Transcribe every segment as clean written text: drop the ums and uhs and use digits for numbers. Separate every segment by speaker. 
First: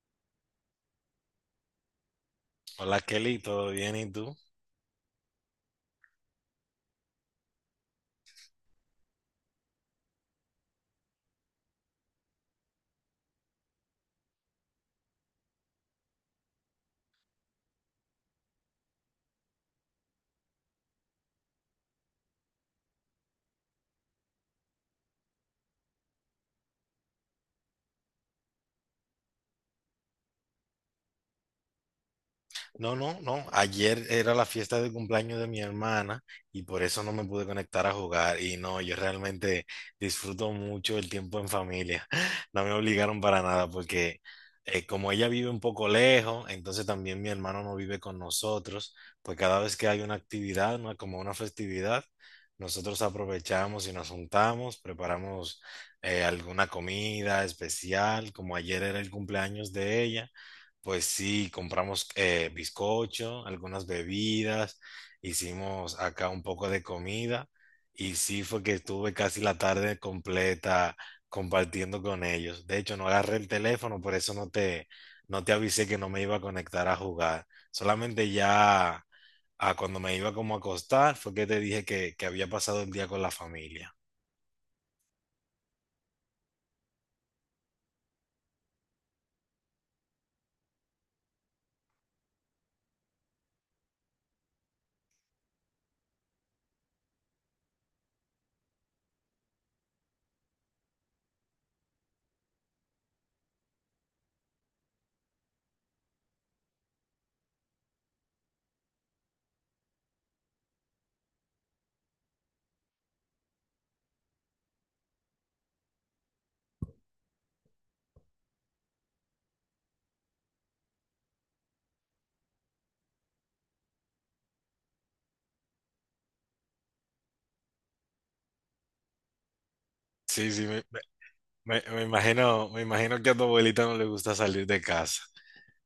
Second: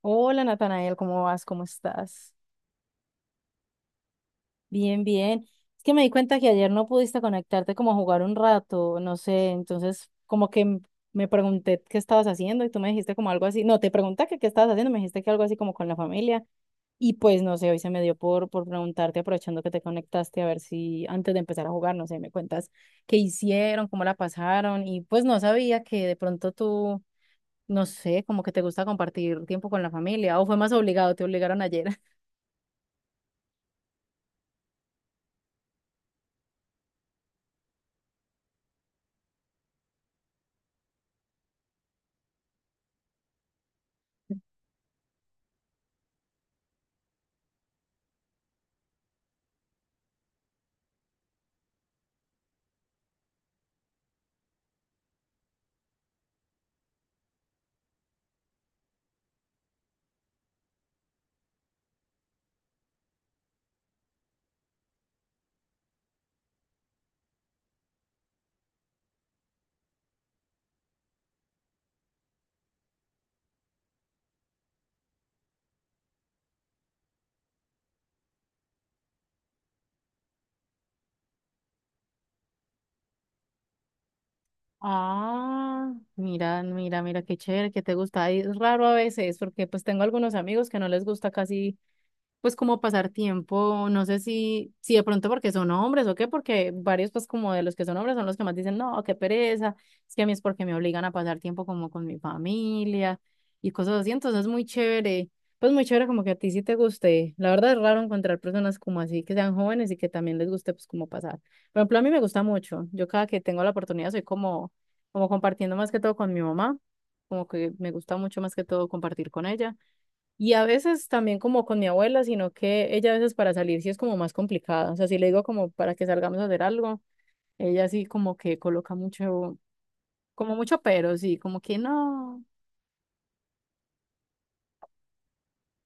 Speaker 1: Hola Natanael, ¿cómo vas? ¿Cómo estás?
Speaker 2: Hola Kelly, ¿todo bien? ¿Y tú?
Speaker 1: Bien, bien. Es que me di cuenta que ayer no pudiste conectarte como a jugar un rato, no sé, entonces como que me pregunté qué estabas haciendo y tú me dijiste como algo así, no, te pregunté que qué estabas haciendo, me dijiste que algo así como con la familia y pues no sé, hoy se me dio por preguntarte aprovechando que te conectaste a ver si antes de empezar a jugar, no sé, me cuentas qué hicieron, cómo la pasaron y pues no sabía que de pronto tú, no sé, como que te gusta compartir tiempo con la familia o fue más obligado, te obligaron ayer.
Speaker 2: No, no, no. Ayer era la fiesta de cumpleaños de mi hermana y por eso no me pude conectar a jugar. Y no, yo realmente disfruto mucho el tiempo en familia. No me obligaron para nada porque como ella vive un poco lejos, entonces también mi hermano no vive con nosotros, pues cada vez que hay una actividad, ¿no? Como una festividad, nosotros aprovechamos y nos juntamos, preparamos alguna comida especial, como ayer era el cumpleaños de ella. Pues sí, compramos bizcocho, algunas bebidas, hicimos acá un poco de comida y sí fue que estuve casi la tarde completa compartiendo con ellos. De hecho, no agarré el teléfono, por eso no te avisé que no me iba a conectar a jugar. Solamente ya a cuando me iba como a acostar fue que te dije que había pasado el día con la familia.
Speaker 1: Ah, mira, mira, mira, qué chévere, que te gusta. Ay, es raro a veces, porque pues tengo algunos amigos que no les gusta casi pues como pasar tiempo, no sé si de pronto porque son hombres o qué, porque varios pues como de los que son hombres son los que más dicen, no, qué pereza, es que a mí es porque me obligan a pasar tiempo como con mi familia y cosas así, entonces es muy chévere, pues muy chévere como que a ti sí te guste, la verdad es raro encontrar personas como así que sean jóvenes y que también les guste pues como pasar, por ejemplo a mí me gusta mucho, yo cada que tengo la oportunidad soy como, como compartiendo más que todo con mi mamá, como que me gusta mucho más que todo compartir con ella. Y a veces también como con mi abuela, sino que ella a veces para salir sí es como más complicada. O sea, si le digo como para que salgamos a hacer algo, ella sí como que coloca mucho,
Speaker 2: Sí,
Speaker 1: como
Speaker 2: sí,
Speaker 1: mucho
Speaker 2: me,
Speaker 1: pero, sí, como que
Speaker 2: me, me me
Speaker 1: no,
Speaker 2: imagino, me imagino que a tu abuelita no le gusta salir de casa.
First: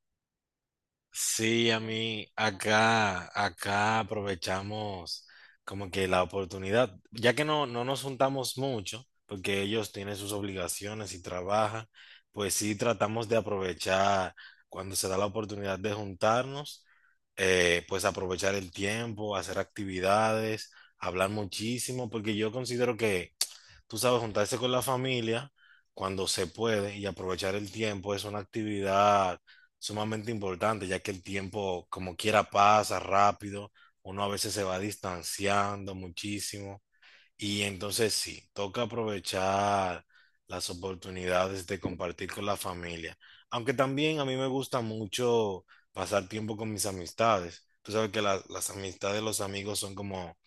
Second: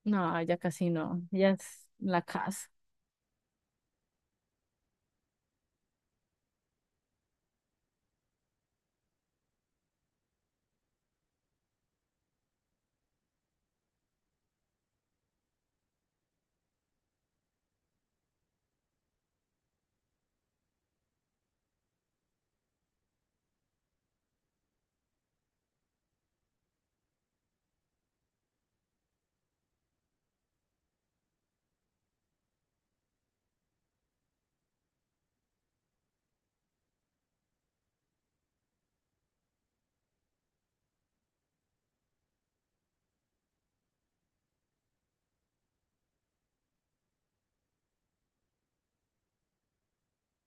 Speaker 1: no, ella casi no, ella
Speaker 2: Sí, a
Speaker 1: es la
Speaker 2: mí
Speaker 1: casa.
Speaker 2: acá aprovechamos como que la oportunidad, ya que no nos juntamos mucho, porque ellos tienen sus obligaciones y trabajan, pues sí tratamos de aprovechar cuando se da la oportunidad de juntarnos. Pues aprovechar el tiempo, hacer actividades, hablar muchísimo, porque yo considero que, tú sabes, juntarse con la familia cuando se puede y aprovechar el tiempo es una actividad sumamente importante, ya que el tiempo como quiera pasa rápido, uno a veces se va distanciando muchísimo y entonces sí, toca aprovechar las oportunidades de compartir con la familia, aunque también a mí me gusta mucho pasar tiempo con mis amistades. Tú sabes que las amistades, los amigos son como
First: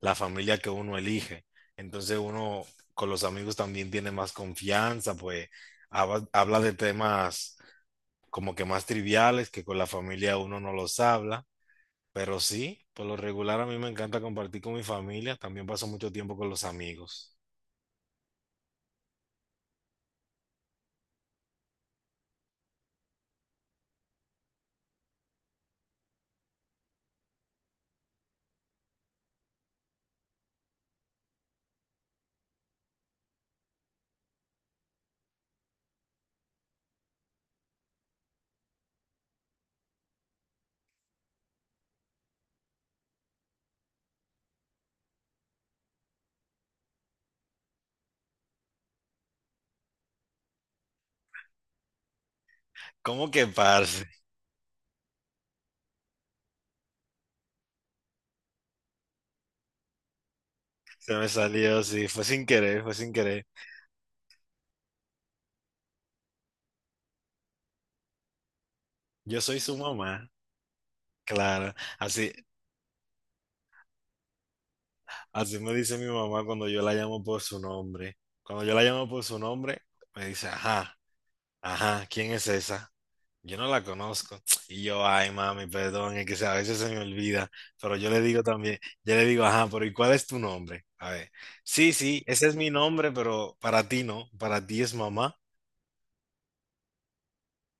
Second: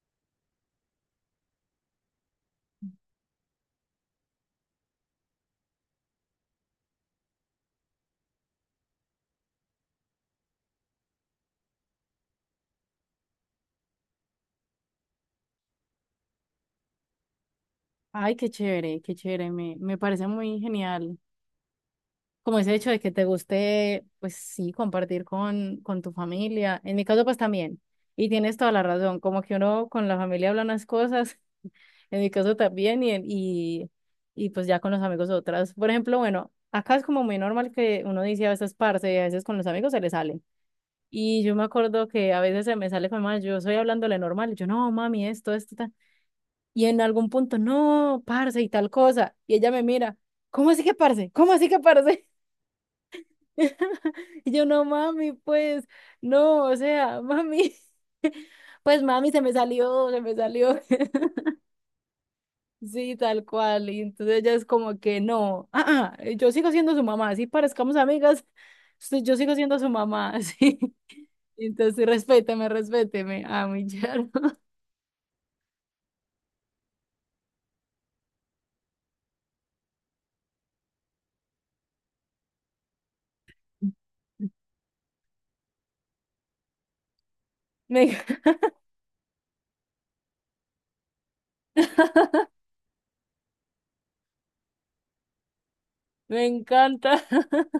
Speaker 2: la familia que uno elige. Entonces uno con los amigos también tiene más confianza, pues habla de temas como que más triviales que con la familia uno no los habla, pero sí, por lo regular a mí me encanta compartir con mi familia, también paso mucho tiempo con los amigos.
Speaker 1: Ay, qué chévere, me parece muy genial. Como ese hecho de que te guste, pues sí, compartir con tu familia. En mi caso, pues también. Y tienes toda la razón, como que uno con la familia habla unas cosas. En mi caso también, y, y pues ya con los amigos otras. Por ejemplo, bueno, acá es como muy normal que uno dice a veces parce, y a veces con los amigos se le sale. Y yo me acuerdo que a veces se me sale con mamá, yo estoy hablándole normal, y yo no, mami, esto, tal. Y en algún punto, no, parce, y tal cosa. Y ella me mira, ¿cómo así que parce? ¿Cómo así que parce?
Speaker 2: ¿Cómo que parce?
Speaker 1: Y yo, no, mami, pues, no, o sea, mami, pues mami, se me salió, se me salió.
Speaker 2: Se me salió, sí, fue sin querer, fue sin
Speaker 1: Sí, tal
Speaker 2: querer.
Speaker 1: cual. Y entonces ella es como que no, ah, ah, yo sigo siendo su mamá, así parezcamos amigas, sí, yo
Speaker 2: Yo
Speaker 1: sigo
Speaker 2: soy su
Speaker 1: siendo su mamá,
Speaker 2: mamá,
Speaker 1: así
Speaker 2: claro.
Speaker 1: Entonces,
Speaker 2: Así,
Speaker 1: respéteme, respéteme, ah mi yerno.
Speaker 2: así me dice mi mamá cuando yo la llamo por su nombre. Cuando yo la llamo por su nombre, me dice, ajá. Ajá, ¿quién es esa? Yo no la conozco. Y yo, ay, mami, perdón, es que a veces se me olvida, pero yo
Speaker 1: Me,
Speaker 2: le digo también, yo le digo, ajá, pero ¿y cuál es tu nombre? A ver, sí, sí, ese es mi nombre, pero para ti no, para ti es mamá.
Speaker 1: me encanta.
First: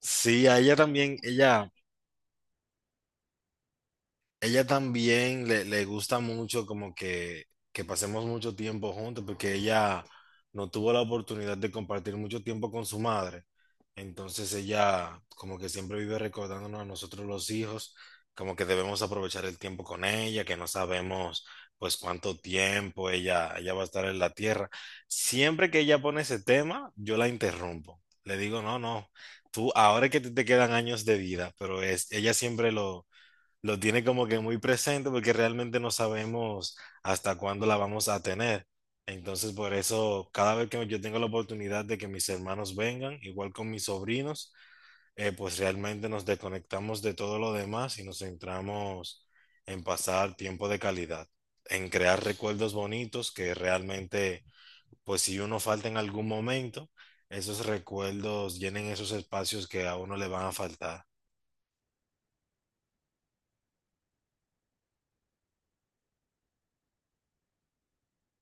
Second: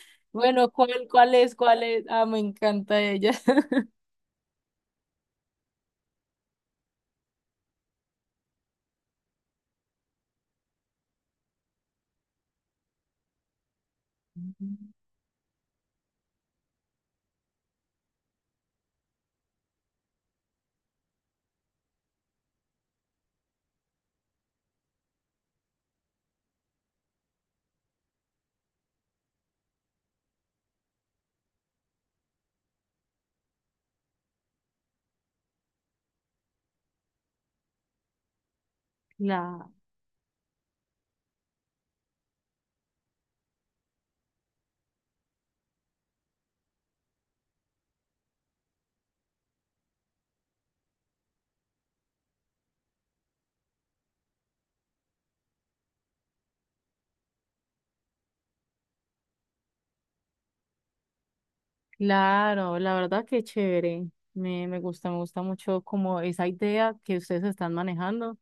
Speaker 2: Sí, a
Speaker 1: Bueno,
Speaker 2: ella
Speaker 1: ¿cuál,
Speaker 2: también.
Speaker 1: cuál es,
Speaker 2: ella
Speaker 1: cuál es? Ah, me encanta ella.
Speaker 2: Ella también le gusta mucho como que pasemos mucho tiempo juntos porque ella no tuvo la oportunidad de compartir mucho tiempo con su madre. Entonces ella como que siempre vive recordándonos a nosotros los hijos, como que debemos aprovechar el tiempo con ella, que no sabemos pues cuánto tiempo ella va a estar en la tierra. Siempre que ella pone ese tema, yo la interrumpo. Le digo, no, no, tú ahora es que te quedan años de vida, pero es, ella siempre lo tiene como que muy presente porque realmente no sabemos hasta cuándo la vamos a tener. Entonces,
Speaker 1: Claro,
Speaker 2: por eso, cada vez que yo tengo la oportunidad de que mis hermanos vengan, igual con mis sobrinos, pues realmente nos desconectamos de todo lo demás y nos centramos en pasar tiempo de calidad, en crear recuerdos bonitos que realmente, pues si uno falta en algún momento, esos recuerdos llenen esos espacios que a uno le van a faltar.
Speaker 1: claro, la verdad que chévere. Me gusta, me gusta mucho como esa idea que ustedes están manejando.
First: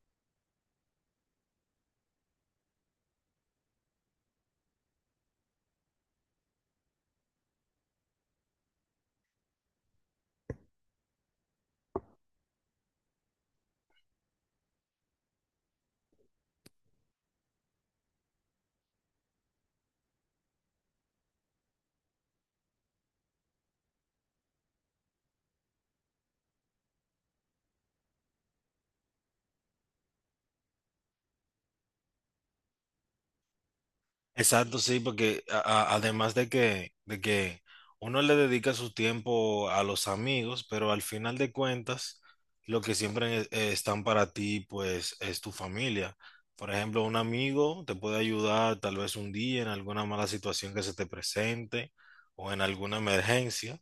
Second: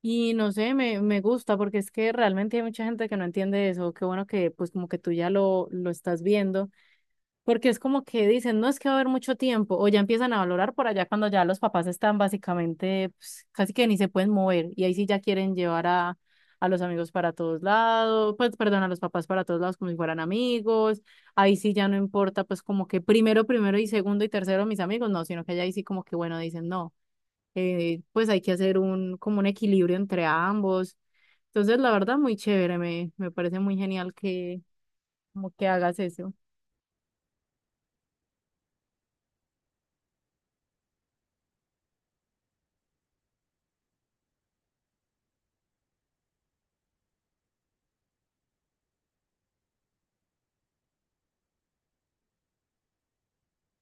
Speaker 1: Y no sé, me gusta porque es que realmente hay mucha gente que no entiende eso. Qué bueno que pues como que tú ya lo estás viendo, porque es como que dicen, no es que va a haber mucho tiempo, o ya empiezan a valorar por allá cuando ya los papás están básicamente, pues, casi que ni se pueden mover, y ahí sí ya quieren llevar a los amigos para todos lados, pues perdón, a los papás para todos lados como si fueran amigos, ahí sí ya no importa pues como que primero, primero y segundo y tercero mis amigos, no, sino que ya ahí sí como que bueno, dicen no pues hay que hacer un, como un equilibrio entre ambos. Entonces, la verdad, muy chévere, me parece muy genial que,
Speaker 2: Exacto, sí, porque
Speaker 1: como que hagas eso.
Speaker 2: además de que, uno le dedica su tiempo a los amigos, pero al final de cuentas, lo que siempre están para ti, pues, es tu familia. Por ejemplo, un amigo te puede ayudar tal vez un día en alguna mala situación que se te presente o en alguna emergencia,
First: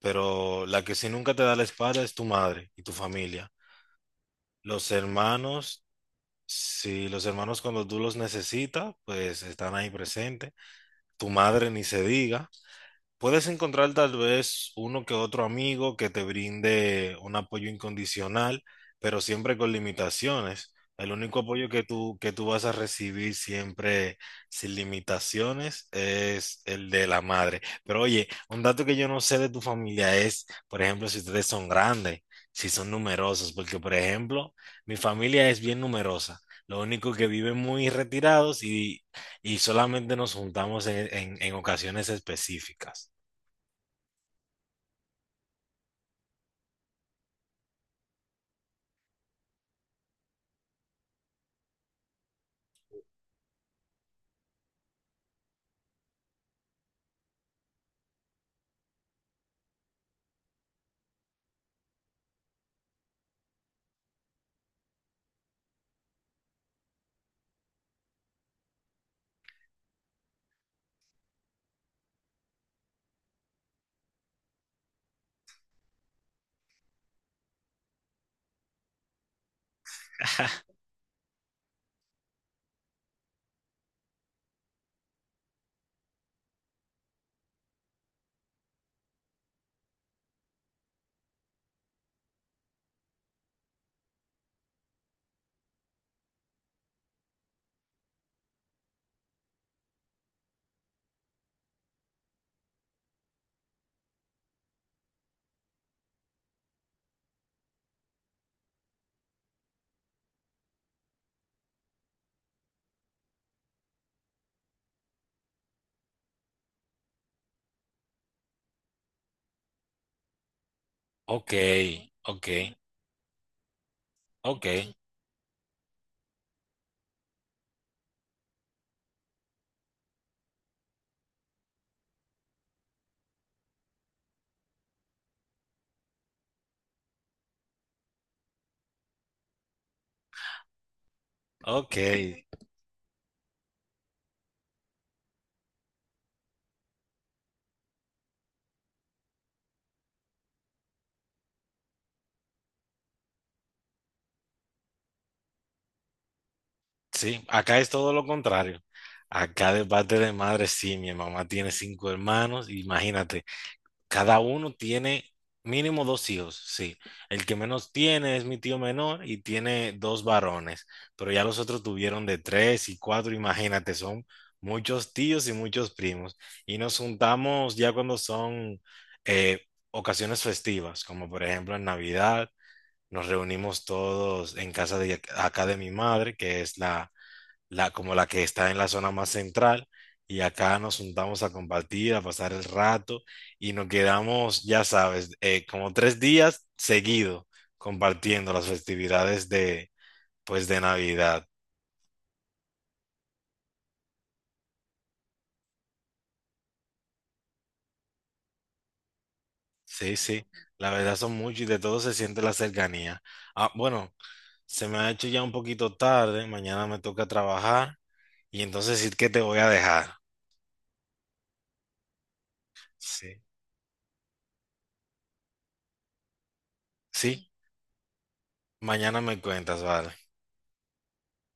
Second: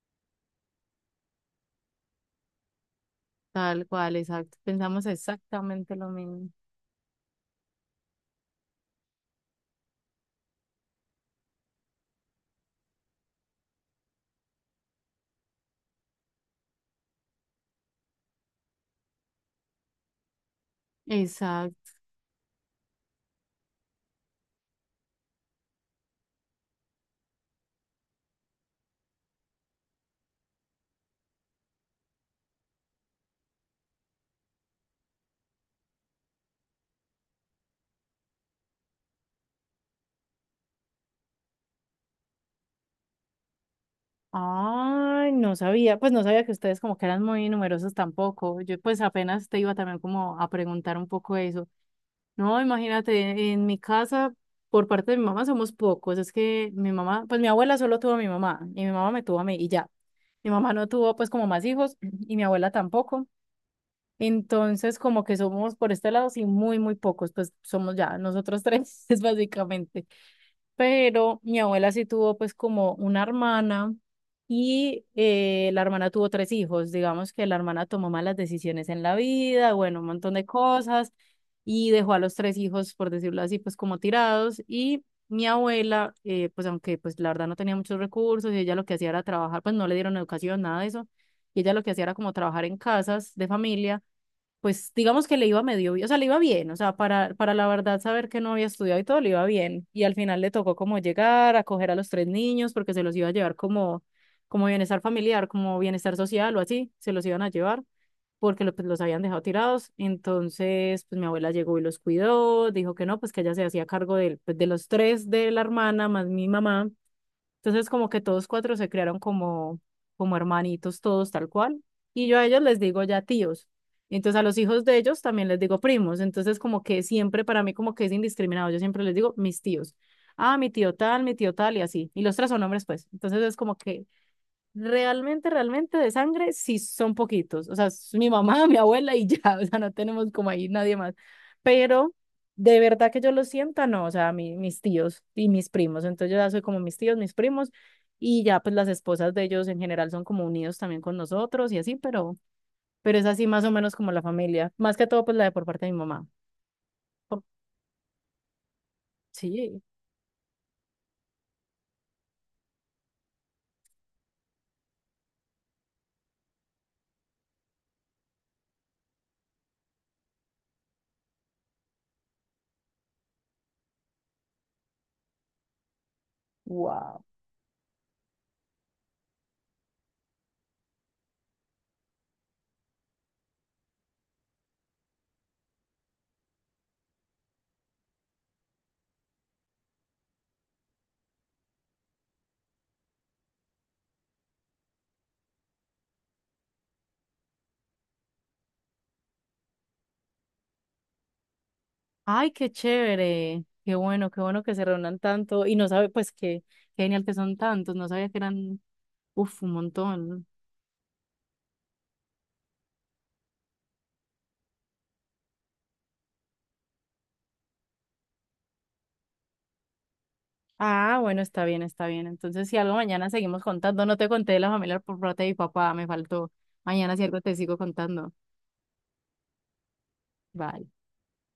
Speaker 2: pero la que si nunca te da la espalda es tu madre y tu familia.
Speaker 1: Tal cual, exacto.
Speaker 2: Los
Speaker 1: Pensamos
Speaker 2: hermanos,
Speaker 1: exactamente lo mismo.
Speaker 2: si los hermanos cuando tú los necesitas, pues están ahí presentes. Tu madre ni se diga. Puedes encontrar tal vez uno que otro amigo que te brinde un apoyo incondicional, pero siempre con limitaciones. El único apoyo que
Speaker 1: Exacto.
Speaker 2: que tú vas a recibir siempre sin limitaciones es el de la madre. Pero oye, un dato que yo no sé de tu familia es, por ejemplo, si ustedes son grandes, si son numerosos, porque por ejemplo, mi familia es bien numerosa. Lo único que viven muy retirados y solamente nos juntamos en en ocasiones específicas.
Speaker 1: Ay, no sabía, pues no sabía que ustedes como que eran muy numerosos tampoco. Yo pues apenas te iba también como a preguntar un poco eso. No, imagínate, en mi casa, por parte de mi mamá, somos pocos. Es que mi mamá, pues mi abuela solo tuvo a mi mamá y mi mamá me tuvo a mí y ya. Mi mamá no tuvo pues como más hijos y mi abuela tampoco. Entonces, como que somos por este lado, sí, muy, muy pocos, pues somos ya nosotros tres, es básicamente. Pero mi abuela sí tuvo pues como una hermana y la hermana tuvo tres hijos. Digamos que la hermana tomó malas decisiones en la vida, bueno, un montón de cosas y dejó a los tres hijos, por decirlo así, pues como tirados. Y mi abuela, pues aunque pues la verdad no tenía muchos recursos y ella lo que hacía era trabajar, pues no le dieron educación, nada de eso. Y ella lo que hacía era como trabajar en casas de familia pues digamos que le iba medio bien, o sea, le iba bien, o sea, para la verdad saber que no había estudiado y todo, le iba bien. Y al final le tocó como llegar, acoger a los tres niños, porque se los iba a llevar como, como bienestar familiar, como bienestar social o así, se los iban a llevar, porque pues, los habían dejado tirados. Entonces, pues mi abuela llegó y los cuidó, dijo que no, pues que ella se hacía cargo pues, de los tres de la hermana, más mi mamá. Entonces, como que todos cuatro se crearon como, como hermanitos, todos tal
Speaker 2: Ok,
Speaker 1: cual. Y yo a
Speaker 2: ok,
Speaker 1: ellos les digo ya tíos. Y entonces a los
Speaker 2: ok,
Speaker 1: hijos de ellos también les digo primos. Entonces, como que siempre para mí como que es indiscriminado. Yo siempre les digo mis tíos. Ah, mi tío tal y así. Y los tres son hombres, pues. Entonces es como que realmente, realmente de sangre, sí son poquitos. O sea, es mi mamá, mi abuela y ya. O sea, no tenemos como ahí nadie más.
Speaker 2: ok.
Speaker 1: Pero de verdad que yo lo sienta, no. O sea, mis tíos y mis primos. Entonces yo ya soy como mis tíos, mis primos. Y ya, pues las esposas de ellos en general son como unidos también con nosotros y así, pero es así más o menos como la familia. Más que todo, pues la de por parte de mi mamá. Por-
Speaker 2: Sí, acá es todo lo contrario. Acá
Speaker 1: sí,
Speaker 2: de parte de madre, sí, mi mamá tiene cinco hermanos, imagínate, cada uno tiene mínimo dos hijos, sí. El que menos tiene es mi tío menor y tiene dos varones, pero ya los otros tuvieron de tres y cuatro, imagínate, son muchos tíos y muchos primos. Y nos
Speaker 1: wow.
Speaker 2: juntamos ya cuando son eh, ocasiones festivas, como por ejemplo en Navidad. Nos reunimos todos en casa de acá de mi madre, que es la como la que está en la zona más central, y acá nos juntamos a compartir, a pasar el rato, y nos quedamos, ya sabes, como 3 días seguidos compartiendo las festividades de, pues, de Navidad.
Speaker 1: Ay, qué chévere. Qué bueno que se reúnan tanto. Y no sabe, pues que. Genial que son tantos, no sabía que eran uf, un
Speaker 2: Sí, sí,
Speaker 1: montón.
Speaker 2: la verdad son muchos y de todo se siente la cercanía. Ah, bueno, se me ha hecho ya un poquito tarde, mañana me toca trabajar, y entonces sí que te voy a dejar.
Speaker 1: Ah, bueno, está bien, está bien. Entonces, si algo mañana
Speaker 2: Sí,
Speaker 1: seguimos contando, no te conté de la familia por parte de mi papá, me faltó. Mañana si algo
Speaker 2: sí.
Speaker 1: te sigo contando.
Speaker 2: Mañana me cuentas, vale.
Speaker 1: Vale.